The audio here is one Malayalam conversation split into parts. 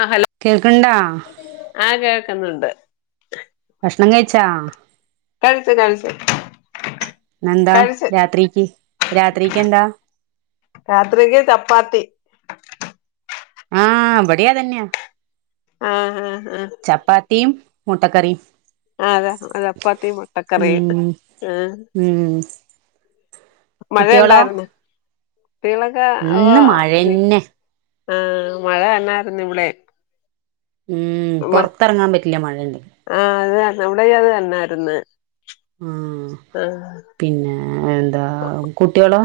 ആഹ് ഹലോ കേൾക്കണ്ടാ ആഹ് കേൾക്കുന്നുണ്ട്. കക്ഷണം കഴിച്ചാ? കഴച്ച് കഴച് ന്നെന്താ രാത്രിക്ക് രാത്രിക്ക് എന്താ? രാത്രിക് ചപ്പാത്തി ആഹ് ഇബഡി അതന്നയാ ആഹാ ആഹ് ആഹ് ചപ്പാത്തിയും മുട്ടക്കറിയും ആഹ് അതാ ചപ്പാത്തി മുട്ടക്കറിയിണ്ട് ഉം ആഹ് ഉം മഴ കുട്ടികളോ ഉണ്ടായിരുന്നു കുട്ടികളൊക്കെ ഇന്ന് ഓഹ് മഴന്നെ ആഹ് മഴ തന്നായിരുന്നു ഇവിടെയും ഉം പൊറത്തെറങ്ങാൻ പറ്റില്ല മഴണ്ടങ്കി ആഹ് അത് നമ്മുടെ അത് തന്നായിര്ന്ന് ഉം പിന്നെ എന്താ കുട്ട്യാളോ?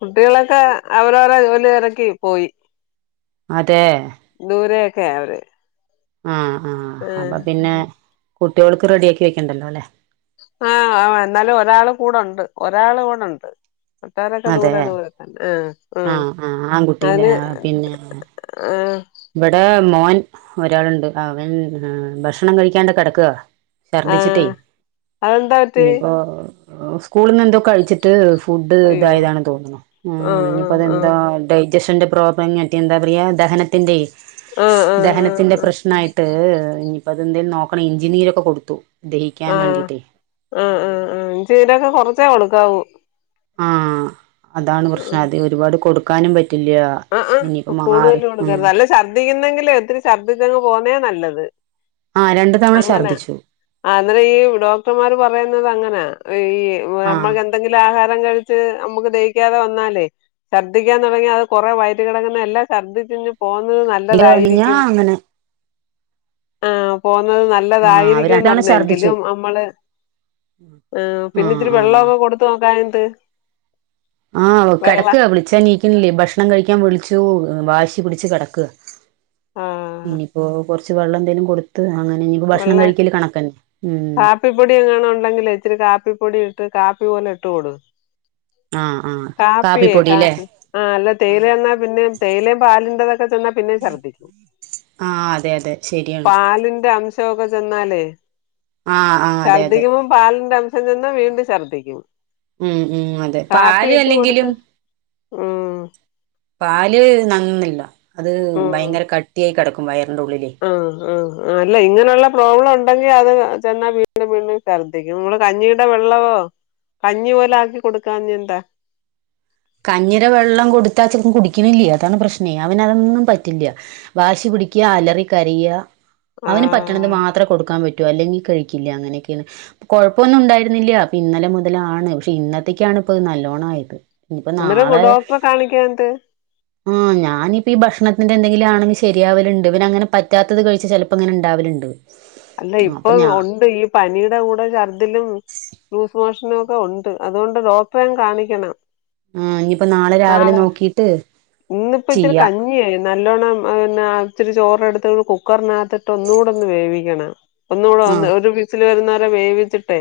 കുട്ടികളൊക്കെ അവരവര ജോലിതിരക്കി പോയി അതെ ദൂരൊക്കെ അവര് ആഹ് ആഹ് അപ്പൊ പിന്നെ കുട്ടികൾക്ക് റെഡി ആക്കി വെക്കണ്ടല്ലോ അല്ലേ? ആഹ് എന്നാലും ഒരാൾ കൂടെണ്ട് ഒരാൾ വ്ടെണ്ട് മറ്റൊരൊക്കെ അതെ ദൂരെ ദൂര അഹ് ആഹ് ആഹ് ആൺകുട്ടിലെ പിന്നെ ആഹ് ഇവിടെ മോൻ ഒരാളുണ്ട് അവൻ ഭക്ഷണം കഴിക്കാണ്ട് കെടക്വാ ഛർദ്ദിച്ചിട്ടേ ആഹ് അതെന്താ പറ്റി ഇനിപ്പോ സ്കൂളന്ന് ണ്ട് കഴിച്ചിട്ട് ഫുഡ് അയ്യോ ഇതായതാണ് തോന്നുന്നു ആഹ് ഇനിയിപ്പോതെന്താ ഡൈജഷ പ്രബ് പനററഞ്ഞട്ട എന്താ പറയാ ദഹനത്തിന്റെ ആഹ് ആഹ് ആഹ് ദഹനത്തിന്റെ ആഹ് പ്രശ്ന ട്ട് ഇനിയിപ്പോ അതെന്തേലും നോക്കണ ഇഞ്ചിനീരൊക്കെ കൊടുത്തു ദഹിക്കാൻ ആഹ് വേണ്ടിട്ടേ ആഹ് ആ്ഹ്ആഹ് ഇഞ്ചിരൊക്കെ കൊറച്ചേ കൊടുക്കാവൂ. ആഹ് അതാണ് പ്രശ്നം അത് ഒരുപാട് കൊടുക്കാനും പറ്റില്യ ആഹ് ആഹ് കൂടുതലും കൊടുക്കരുത് അല്ല ഛർദിക്കുന്നെങ്കിലേ ഒത്തിരി ഛർദിക്കങ്ങ് പോകുന്നേ നല്ലത് ആഹ് രണ്ട് തവണ അങ്ങനെ ഛർദ്ദിച്ചു ആഹ് എന്നിട്ട് ഈ ഡോക്ടർമാർ പറയുന്നത് അങ്ങനാ ഈ ആഹ് നമ്മൾ എന്തെങ്കിലും ആഹാരം കഴിച്ച് അമ്മ് ക്ക് ദഹിക്കാതെ വന്നാലേ ച്ചർദ്ദിക്കാൻ തൊടങ്ങിയാ കൊറെ വയറ്റ കെടങ്ങുന്ന എല്ലാം ഛർദിച്ചിങ് പോന്നത് ഇത് കഴിഞ്ഞാ നല്ലതായിരിക്കും. അങ്ങനെ ആഹ് പോകുന്നത് ന ആഹ് അവര് നല്ലതായിരികും രണ്ടാളും ഛർദ്ദിച്ചു പറഞങ്കിലും അമ്മള് ആഹ് പിന്നെത്തിരി ആഹ് വെള്ളൊവൊക്കെ കൊട് തോക്കായന്ത് ആഹ് കെടക്ക വിളിച്ചാൻ നീക്കണില്ലേ ഭക്ഷണം കഴിക്കാൻ വിളിച്ചു വാശി പിടിച്ച് കെടക്ക. ആഹ് ഇനിയിപ്പോ കൊറച്ച് വെള്ളം എന്തെലും കൊടുത്ത് അങ്ങനെ വെള്ള ഭക്ഷണം കഴിക്കല് കണക്കന്നെ ഉം കാപ്പിപ്പൊടി എങ്ങണ ഉണ്ടെങ്കിൽ ഇച്ചിരി കാപ്പിപ്പൊടി ഇട്ട് കാപ്പി പോലെ ഇട്ട്കൊട് ആഹ് ആഹ് കാപ്പിയെ കാപ്പിപ്പൊടില്ലേ കാപ്പി ആഹ് അല്ല തേയില ആഹ് ചെന്നാ പിന്നെ തേയിലേ പാലിന്റതൊക്കെചെന്നാ പിന്നേം ശര്ദിക്കും ആഹ് അതെ അതെ ശരിയാണ് പാലിന്റെ അംശ് ശോ ക്കെ ചെന്നാലേ ആഹ് ആഹ് അതെ അതെ ശർദിക്കുമ്പോ പാലിന്റെ അംശം ചെന്ന വീണ്ടും ഛർദ്ദിക്കും ഉം ഉം അതെ കാപ്പി പാല് ഇട്ട് അല്ലെങ്കിലും കൊടുത്ത് ഉം പാല് നന്നല്ല അത് ഉം ഭയങ്കര കട്ടിയായി കെടക്കും വയറിന്റെ ഉള്ളിലേ ആഹ് ആ ഹ് ആഹ് അല്ല ഇങ്ങനെയുള്ള പ്രോബ്ലം ണ്ടെങ്കിൽ അത് ചെന്നാ വീണ്ടും വീണ്ടും ശ ദി ക്കുംനമ്മൾ കഞ്ഞിയടെ വെള്ളമോ കഞ്ഞി പോലെ ആക്കി കൊടുക്കാഞ്ഞെ എന്താ? കഞ്ഞി ടെ വെള്ളം കൊടുത്താ ചെക്കൻ കുടിക്കണില്ലേ അതാണ് പ്രശ്നേ അവനതൊന്നും പറ്റില്ല വാശി പിടിക്ക അലറി കരയ്യാ അവന് പറ്റണത് ആഹ് മാത്രേ കൊടുക്കാൻ പ റ്റു അല്ലെങ്കി കഴിക്കില്ല അങ്ങനൊക്കെണ് കൊഴപ്പൊന്നും ഉണ്ടായിരുന്നില്ല പ്പൊ ഇന്നലെ മുതലാണ് പക്ഷെ ഇന്നത്തേക്കാണ് ഇപ്പ നല്ലോണ്മായത് ഇനിപ്പ അന്നേരം നാളെ ഡോക്ടറെ കാണിക്കാഞ്ഞിട്ട് ആ ഞാനിപ്പ ഈ ഭക്ഷണത്തിന്റെ എന്തെങ്കിലു ആണെങ്കി ശെരിയാവലുണ്ട് ഇവന് അങ്ങനെ പറ്റാത്തത് കഴിച്ച ചെ ലപ്പോ ങ്ങനെ ഇണ്ടാവല്ണ്ട് അല്ല ഇപ്പൊ ഒണ്ട് ഈ പനിയുടെ കൂടെ ഛർദിലും ലൂസ് മോഷനു ഒക്കെ ഒണ്ട് അതുകൊണ്ട് ഡോക്ടറെം കാണിക്കണം ആ, ഇനിയിപ്പോൾ രാവിലെ നാളെ നോക്കിയിട്ട് ഇന്നിപ്പ ഇച്ചിരി ചെയ്യാം കഞ്ഞിയായിരുന്നു നല്ലോണ്ണം പിന്ന ഇച്ചിരി ചോറെടുത്ത് കുക്കറിനകത്തിട്ട് ഒന്നൂടൊന്ന് വേവിക്കണം ആ ഒന്നൂടന്ന് ഒരു വീസില് വരുന്ന വരെ വേവിച്ചിട്ടെ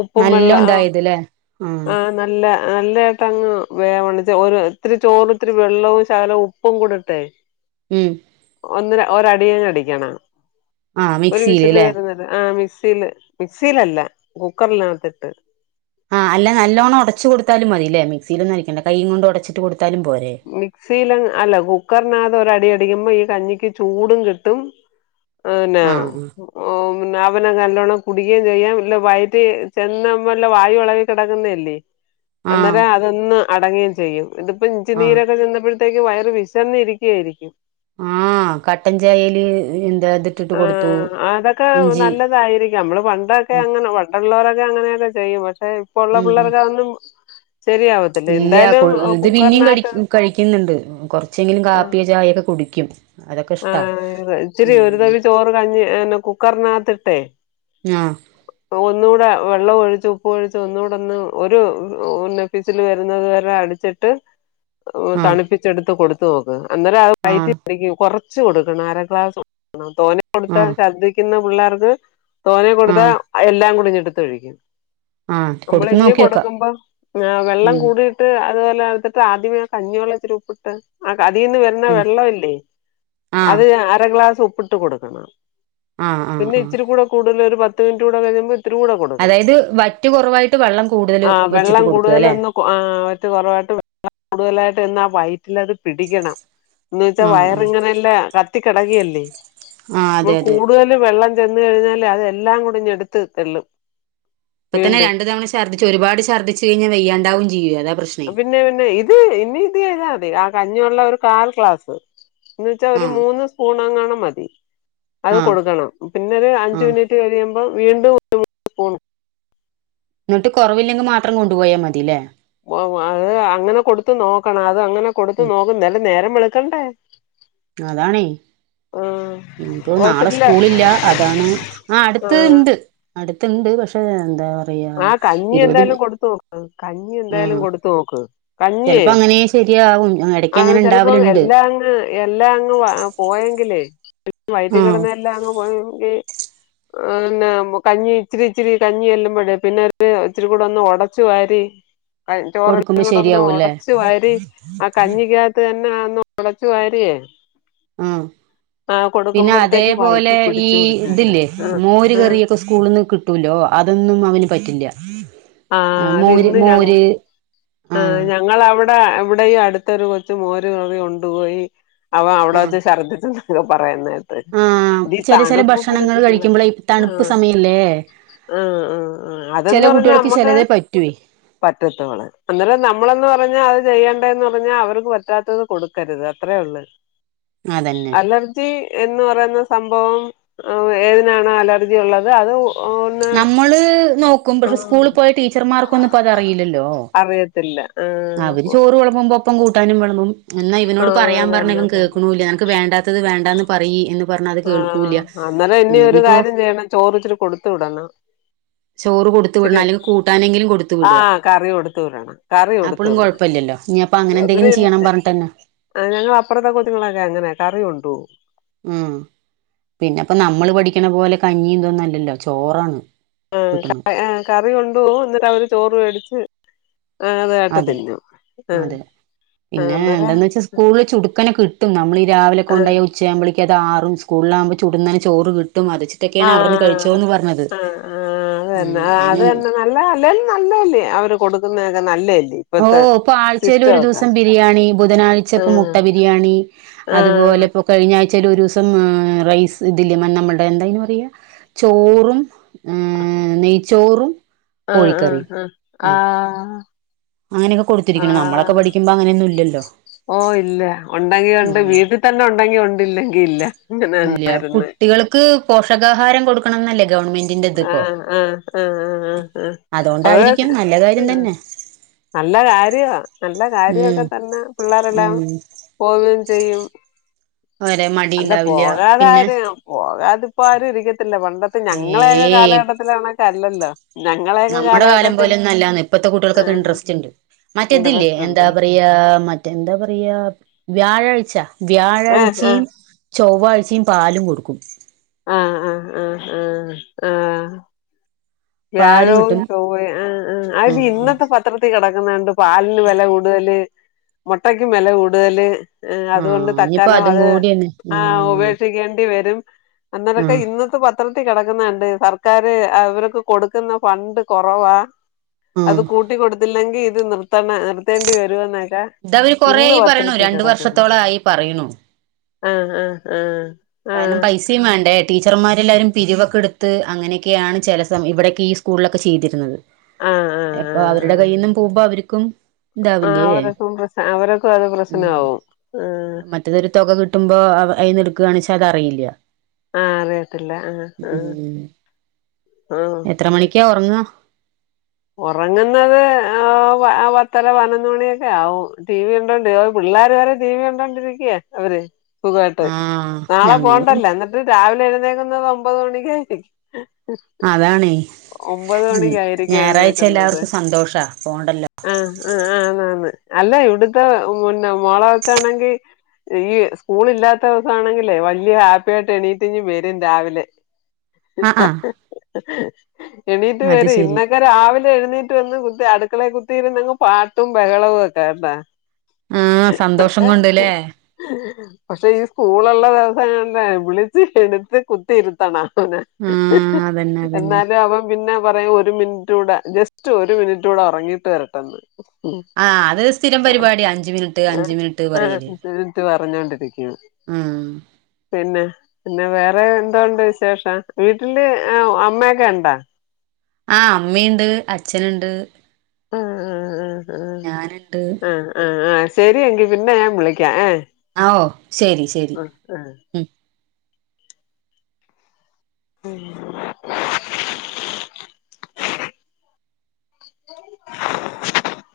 ഉപ്പും നല്ല വെള്ള ആ ഉണ്ടായത് അല്ലേ ആ ആഹ് നല്ല നല്ലതായിട്ടങ്ങ് വേവണം ഇത്തിരി ചോറും ഇത്തിരി വെള്ളവും ശകലം ഉപ്പും കൂടിട്ടെ ഉം ഒന്നര ഒരടി അങ്ങടിക്കണം ആ ഒരു മിക്സിയിൽ അല്ലേ വിസില് വരുന്നത് ആ മിക്സിൽ മിക്സി ലല്ല കുക്കറിനകത്തിട്ട് ആഹ് അല്ല നല്ലോണം ഒടച്ചു കൊടുത്താലും മതിലേ മിക്സിൽ ഒന്നും അടിക്കണ്ട കൈയ് കൊണ്ട് ഒടച്ച് കൊടുത്താലും പോരെ മിക്സില് അല്ല കുക്കറിനകത്ത് ഒരടി അടിക്കുമ്പോ ഈ കഞ്ഞിക്ക് ചൂടും കിട്ടും ആന്നാ ആ ഓം അവനെ നല്ലോണ്ണം കുടിക്കേം ചെയ്യാം ഇല്ല വയറ്റ് ചെന്ന് എല്ലാം വായു എളകി കെ ടക്കുന്നയല്ലേ ആ അന്നേര അതൊന്ന് അടങ്ങേചെയ്യും ഇതിപ്പോ ഇഞ്ചി ആ നീരൊക്കെ ചെന്നപ്പോഴ ത്തേക്ക് വയറ് വിശന്നിരിക്കു ആയിരിക്കും ആഹ് കട്ടൻ ചായേല് ആഹ് അതൊക്കെ നല്ലതായിരി ക്കാം നമ്മള് പണ്ടൊക്കെ ഉം അങ്ങനെ പണ്ടുള്ളവരൊക്കെ അങ്ങനെയക്കെ ചെയ്യും പക്ഷെ ഇപ്പ ഉള്ള ഉം പിള്ളേർക്കതൊ ന്നും ശരിയാവത് ഇല്ല ഇത് പിന്നും ക കഴിക്കുന്നുണ്ട് കൊറച്ചെങ്കിലും ആഹ് കാപ്പിയ ചായയൊക്കെ കുടിക്കും അതൊക്കിഷ്ടാ ച്ചിരി ഒരു തവി ചോറ് കഞ്ഞി കുക്കറിനകത്തിട്ടേ ആഹ് ഒന്നുടെ വെള്ളം ഒഴിച്ചു ഉപ്പ് ഒഴിച്ച് ഒന്നൂടൊ ന്ന് ഒരു ന്നെ വിസില് വരുന്നത് വരെ അടിച്ചിട്ട് ആ തണുപ്പിച്ചെടുത്ത് കൊടുത്തു നോക്ക് അന്നേരം അത് ആ വൈറ്റി പിടിക്കും കൊറച്ച് കൊടുക്കണം അര ഗ്ലാസ് ആ തോനെ കൊടുത്ത ആ ശർദിക്കുന്ന പിള്ളാർക്ക് തോനെ ആ കൊടുത്ത എല്ലാം കുടിങ്ങി ഴിക്കും ആ നമ്മൾ കൊടുത്തു ഇന്നിം നോക്കിയോക്കാം കൊടുക്കുമ്പോ വെള്ളം ഉം കൂടി ട്ട് അതുപോലെ ആദ്യമേ കഞ്ഞിവെള്ള ത്തിരി ഉപ്പിട്ട് ആ അതീന്ന് വ രുന്ന ഉം വെള്ളവില്ലേ ആ അത് അര ഗ്ലാസ് ഉപ്പിട്ട് കൊടുക്കണം ആ ആ പിന്നെ ആ ഇച്ചിരി കൂടെ കൂടുതല് ഒരു പത്ത് മിനിറ്റ് കൂടെ കഴിയുമ്പോ ഇത്തി രൂടെ കൊടുക്കണം അതായത് വറ്റ് കുറവായിട്ട് വെള്ളം കൂടുതൽ ആ വെച്ചിട്ട് വെള്ളം കൊടുക്കുക കൂടുതല അല്ലെ ഒന്ന് വറ്റ് കൊറവായിട്ട് കൂടുതലായിട്ട് ചെന്നാ വയറ്റിലത് പിടിക്കണം എന്ന് വെച്ചാ ആ ആ വയറി ഇങ്ങനെല്ല ക കടകല്ലേ ആ നമ്മ അതെ അതെ കൂടുത ലും വെള്ളം ചെന്ന കഴിഞ്ഞാല് അതെല്ലാം കൂടി ടുത്ത് തെല്ലും ഇപ്പ തന്നെ രണ്ട തവണ ഛർദി ഒരുപാട് ഛർദിച്ച കഴിഞ്ഞാ വെയ്യാണ്ടും ചെയ്യ അതാ പ്രശ് പിന്നെ പിന്നെ ഇത് ഇനി ഇത് ചെയ്താൽ മതി ആ കഞ്ഞള്ള ഒരു കാൽ ക്ലാസ് എന്ന വെച്ചാ ആ ഒരു മൂന്ന് സ്പൂൺ അങ്ങണം മതി അത് ആ കൊടുക്കണം പിന്നെ ഒരു അഞ്ച ആ മിനിറ്റ് കഴിയമ്പം വീണ്ടും ഒരു എന്നിട്ട് കുറവില്ലെങ്കിൽ മാത്രം കൊണ്ടു പോയാൽ മതില്ലേ ഓ അത് അങ്ങനെ കൊടുത്ത നോക്കണ അത് അങ്ങനെ കൊടുത്ത ഉം നോക്കും അല നേരം വിളുക്കണ്ടേ അതണേ ആഹ് ഇന്നയിപ്പോനാളെ ഹോസ്പിറ്റല് സ്കൂള ഇില്ല അതാണ് ആ അടുത്ത് ആഹ് ഇണ്ട് അടുത്തുണ്ട് പക്ഷെ എന്താ പറയാ ആ കഞ്ഞി ഇരുപത് എന്തായാലും കൊടുത്തു നോക്ക് കഞ്ഞി ആ എന്തായാലും കൊടുത്തു നോക്ക് കഞ്ഞിയേ ചിലപ്പോ അങ്ങനെ ശരിയാവും ഇടക്ക് അത് അങ്ങനെ ചിലപ്പോ ഉണ്ടാവലുണ്ട് എല്ലാം എല്ലാം അങ്ങ് പോയെങ്കിലേ വൈറ്റിൽ ആ കിടന്ന് എല്ലാം അങ്ങ് പോയെങ്കിൽ ആന്ന കഞ്ഞി ഇച്ചിരി ഇച്ചിരി കഞ്ഞി ചെല്ലുമ്പഴ പിന്നെ ഇച്ചിരി കൂടെ ഒന്ന് ഉടച്ചു വാരി ചോറി കൊടുക്കുമ്പോ കൂടെ ഒന്ന് ശരിയാവൂല്ലേ ഉടച്ചു വരി ആ കഞ്ഞിക്ക തന്നെന്ന് ഒടച്ചു വാരിയേ ആഹ് ആ പിന്നെ കൊടുക്കുമ്പോഴത്തേക്ക് അതേപോലെ വയറ്റി ഈ പിടിച്ചു പിടിച്ചു വരും ഇതില്ലേ ആ മോര് കറിയൊക്കെ സ്കൂളന്ന് കിട്ടൂലോ അതൊന്നും അവന് പറ്റില്ല ആ അത് മോര് ഇന്ന് ഞങ്ങ മോര് ആ ആഹ് ഞങ്ങളവിടെ അവിടെ ഈ അടുത്തൊരു കൊച്ച മോര് കറി കൊണ്ടുപോയി അവ അവിടെ ആ വച്ച ശഛർദ്ദിച്ചക്കെ പറയുന്നായിട്ട് അത ഈ ചെല ചെല തണുപ്പും പിടിച്ച ഭക്ഷണങ്ങൾ കഴിക്കുമ്പളെ പിള്ളേർക്ക് തണുപ്പ് ആഹ് സമയല്ലേ ആഹ് ആഹ് ആഹ് അതെന്ന് പറഞ്ഞാ അമ്മ ചിലതേ പറ്റൂവേ പാട്ടത്തോൾ അന്നേരം നമ്മളന്ന് പറഞ്ഞാൽ അത് ചെയ്യേണ്ടേന്ന് പറഞ്ഞാൽ അവർക്ക് പറ്റാത്തത് കൊടുക്കരുത് അത്രയേ ഉള്ളു അതന്നെ അല്ല ജി എന്ന് പറയുന്ന സംഭവം ഏതിനാാണ് അലർജി ഉള്ളത് അത് ഒന്ന് നമ്മള് നോക്കും പക്ഷെ സ്കൂളിൽ പോയ ടീച്ചർമാർക്കൊന്നും ഇപ്പോ അതറിയില്ലല്ലോ അറിയത്തില്ല ആഹ് അവര് ചോറ് വിളമ്പുമ്പോപ്പം കൂട്ടാനും വിളമ്പും എന്നാ ഇവനോട് ആഹ് പറയാൻ പറഞ്ഞ അതന്നെ ഇവൻ അതന്നെ കേൾക്കണൂല്ല നിനക്ക് വേണ്ടാ ത് വേണ്ടന്ന് പറയി എന്ന് പറഞ്ഞാ അത് ആഹ് കേൾക്കൂല്ല അന്നേരം ഇനി ഒരു ഇനിയിപ്പോ കാര്യം ചെയ്യണം ചോറ് ഇച്ചിരി കൊടുത്തു വിടണം ചോറ് കൊടുത്ത വിടണം ഇച്ചിരി അല്ലെങ്കിൽ കൂട്ടാനെങ്കിലും കൊടുത്ത വിടുക ആഹ് കറി കൊടുത്ത് വിടണം കറി കൊടുത്ത് അപ്പളും വിടണം കുഴപ്പമില്ലല്ലോ ഇനിയപ്പ അങ്ങനെ അവര് എന്തെങ്കിലും ചെയ്യണം പറഞ്ഞിട്ടന്നെ ഞങ്ങൾ അപ്പുറത്തെ കുഞ്ഞുങ്ങളൊക്കെ അങ്ങനെ കറി കൊണ്ടുപോവും ഉം പിന്നെപ്പോ നമ്മള് പഠിക്കണ പോലെ കഞ്ഞി ഇന്തോന്നും അല്ലല്ലോ ചോറാണ് കിട്ടണ ആഹ് ആഹ് കറി കൊണ്ട് പോവും എന്നിട്ട് അവര് ചോറ് മേടിച്ച് ആ അത് ആട്ട് അതെ തിന്നു ആഹ് അതെ പിന്നെ അന്നേരം എന്താന്ന് വെച്ചാൽ സ്കൂളിൽ ചുടുക്കനെ കിട്ടും നമ്മൾ ഈ രാവിലെ ആഹ് കൊണ്ടോയ ഉച്ച ആക്പോളേക്ക് അത് ആറും സ്കൂളിലാവുമ്പോൾ ചുടുന്നന്നെ ചോറ് കിട്ടും മതിച്ച് ആഹ് ആഹ് ആഹ് ഉം ആ അത് തന്നെ അത് അയിന് തന്നെ ന നല്ല അല്ല നല്ലല്ലേ അവര് കൊടുക്കുന്നതൊക്കെ നല്ലല് ഓ ഇപ്പൊ ആഴ്ചൽ ഒരു ദിവസം ബിരിയാണി ബുധനാഴ്ചപ്പ മുട്ട ആഹ് ബിരിയാണി ആഹ് അതുപോലെ ഇപ്പോ കഴിഞ്ഞ ആഴ്ചൽ ഒരു ദിവസം റൈസ് ഇതില്ല നമ്മളുടെ എന്താന്ന് പറയാ ചോറും ആഹ് നെയ്ച്ചോറും ആഹ് കോഴിക്കറിയും ആഹ് ആഹ് ആ അങ്ങനെയൊക്ക കൊടുത്തിരിക്കുന്നു നമ്മളൊക്ക പഠിക്കുമ്പോ അങ്ങനൊന്നും ഇല്ലല്ലോ ഓ ഇല്ല ഉണ്ടെങ്കി ഉണ്ട് ഉം വീട്ടിൽ തന്നെ ഉണ്ടെങ്കി ഉണ്ടല്ലെങ്കി ഇല്ല അങ്ങനെ തന്നായിരുന്ന് ക്ക് പോഷകാഹാരം കൊടുക്കണം എന്നല്ലേ ഗവൺമെന്റ് ആഹ് ആഹ് ആഹ് ആഹ് ആ ആഹ് അതാ അതുകൊണ്ടായിരിക്കും പറഞ്ഞ നല്ല കാര്യം തന്നെ നല്ല കാര്യവ നല്ല ഉം കാര്യവൊക്കെ തന്ന പിള്ളാരെല്ലാം ഉം പോവയും ചെയ്യും അവരെ മടി അല്ല ഉണ്ടാവില്ല പിന്നെ പോകാതാര് പോകാതിപ്പോ ആരും ഇരിക്കത്തില്ല പണ്ടത്തെ ഞങ്ങളെക്കെ ഏയ് കാലഘട്ടത്തിലാണ കണക്കല്ലല്ലോ നമ്മുടെ കാലം പോലെ ഒന്നല്ലാന്നെ ഇപ്പഴത്തെ കുട്ടികൾക്കൊക്കെ ആഹ് ഇൻട്രസ്റ്റ് ഉണ്ട് മറ്റെതില്ലേ ഇൻട്രസ്റ്റ് ഉണ്ട് എന്താ പറയാ യാ മറ്റ എന്താ പറയാ വ്യാഴാഴ്ച ആഹ് ആഹ് വ്യാഴാഴ്ചയും ചൊവ്വാഴ്ചയും പാലും കൊടുക്കും ആഹ് ആഹ് ആഹ് ആഹ് ആഹ് ആഹ് പാല് വ്യാഴവും കിട്ടും ചൊവ്വയും ആഹ് ആഹ് അതല്ല ഉം ഉം ഇന്നത്തെ പത്രത്തിൽ കിടക്കുന്ന കണ്ട് പാലിന് വില കൂടുതല് മുട്ടക്കും വില കൂടുതല് ആഹ് അതുകൊണ്ട് ഇനിയിപ്പോ തൽക്കാലം അതും അത് കൂടിയാണ് ആഹ് ഉപേക്ഷിക്കേണ്ടി വരും അന്നേരവൊക്കെ ആഹ് ഇന്നത്തെ പത് ത്രത്തി കെടക്കുന്നകണ്ട് സർക്കാര് അവർക്ക് കൊടുക്കുന്ന ഫണ്ട് കുറവാ അത് ആഹ് കൂട്ടി കൊടുത്തില്ലെങ്കി ഇത് നിർത്തണ നിർ ത്തേണ്ടി വരുവന്നെക്ക ഇതവര് ഇന്ന് കൊറേയായി പറയണു പത്രത്തി രണ്ട് കിടക്കുന്ന് വർഷത്തോളായി പറയണു ആഹ് ആഹ് ആഹ് കാരണം പൈസ യും വേണ്ടേ ടീച്ചർമാരെല്ലാവരും പിരിവൊക്കെ എടുത്ത് അങ്ങനെയൊക്കെയാണ് ചില സമയം ഇവിടെയൊക്കെ ഈ സ്കൂളിലൊക്കെ ചെയ്തിരുന്നത് ആഹ് ആഹ് അപ്പൊ അവരുടെ കയ്യിൽ നിന്നും പോകുമ്പോ അവർക്കും ആ ഇണ്ടാവില്ലേ അവരക്കും പ്രശ് അവരക്കും അത് ഉം പ്രശ്നമാവും ആ മറ്റതൊരു തുക കിട് കിട്ടുമ്പോ അയിന്ന് ഇടുക്കുകയാണ വെച്ചാ അത് അറിയില്ല ആഹ് അറിയത്തില്ല ആഹ് ആഹ് ആഹ് ല്ല ഒറങ്ങാ ഉറങ്ങുന്നത് ആ പത്തര പതിനൊന്ന് മണിയൊക്കെ ആവും ടി വി കണ്ടോണ്ട് പിള്ളാര് വരെ ടി വി കണ്ടോണ്ടിരിക്കുവ അവര് സുഖമായിട്ട് ആഹ് നാളെ ഞങ്ങളും പോകണ്ടല്ലോ എന്നിട്ട് രാവിലെ എഴുന്നേക്കുന്നത് ഒമ്പത് മണിക്കായിരിക്കും അതാണേ ഒമ്പത് ഉം മണിക്ക് ആയിരിക്കും ഞായറാഴ്ച എല്ലാവർക്കും സന്തോഷവ പോകണ്ടല്ലോ ആഹ് ആഹ് ആഹ് ആന്ന് ആന്ന് അല്ലെ ഇവിടത്ത പിന്നെ മോളെ വെച്ചാണെങ്കി ഈ സ്കൂൾ ഇല്ലാത്ത ദിവസാണെങ്കിലെ വലിയ ഹാപ്പി ആയിട്ട് എണീറ്റ് ഇങ്ങ് വരും രാവിലെ ആഹ് ആഹ് എണീറ്റ് അത് വരും ശരി ഇന്നൊക് ക്ക രാവിലെ എഴുന്നേറ്റ് വന്ന് കുത്തി അടുക്കളെ കുത്തിഇരുന്നങ്ങ് പാട്ടും ബഹളവും ഒക്കെ കേട്ടാ ആഹ് സന്തോഷം പക്ഷെ കൊണ്ട്ല്ലേ പക്ഷെ ഈ സ്കൂൾ ഉള്ള ദിവസങ്ങളിലെ വിളിച്ച് എടുത്ത് കുത്തിയിരുത്തണം അവനെ ആഹ് അതന്നെ അതന്നെ എന്നാലും അവൻ പിന്നെ പറയും ഒരു മിനിറ്റ് കൂടെ ജസ്റ്റ് ഒരു മിനിറ്റൂടെ ഉറങ്ങീട്ട് വരട്ടെന്ന് ആഹ് അത് സ്ഥിരം പരിപാടിയ അഞ്ചു മിനിറ്റ് അഞ്ചു ആഹ് മിനിറ്റ് ആഹ് പറയല് എന്നിട്ട് പറഞ്ഞോണ്ടിരിക്കുന്നു ആഹ് പിന്നെ പിന്നെ വേറെ എന്തോണ്ട് വിശേഷം വീട്ടില് അമ്മയൊക്കെ ഉണ്ടാ ആ അമ്മയുണ്ട് അച്ഛനുണ്ട് ആഹ് ആഹ് ഞാനുണ്ട് ആഹ് ആഹ് ആഹ് ശരി എങ്കി പിന്നെ ഞാൻ വിളിക്കാം ഏ ഓ ശരി ശരി [inaudible] ഉം [inaudible] [inaudible]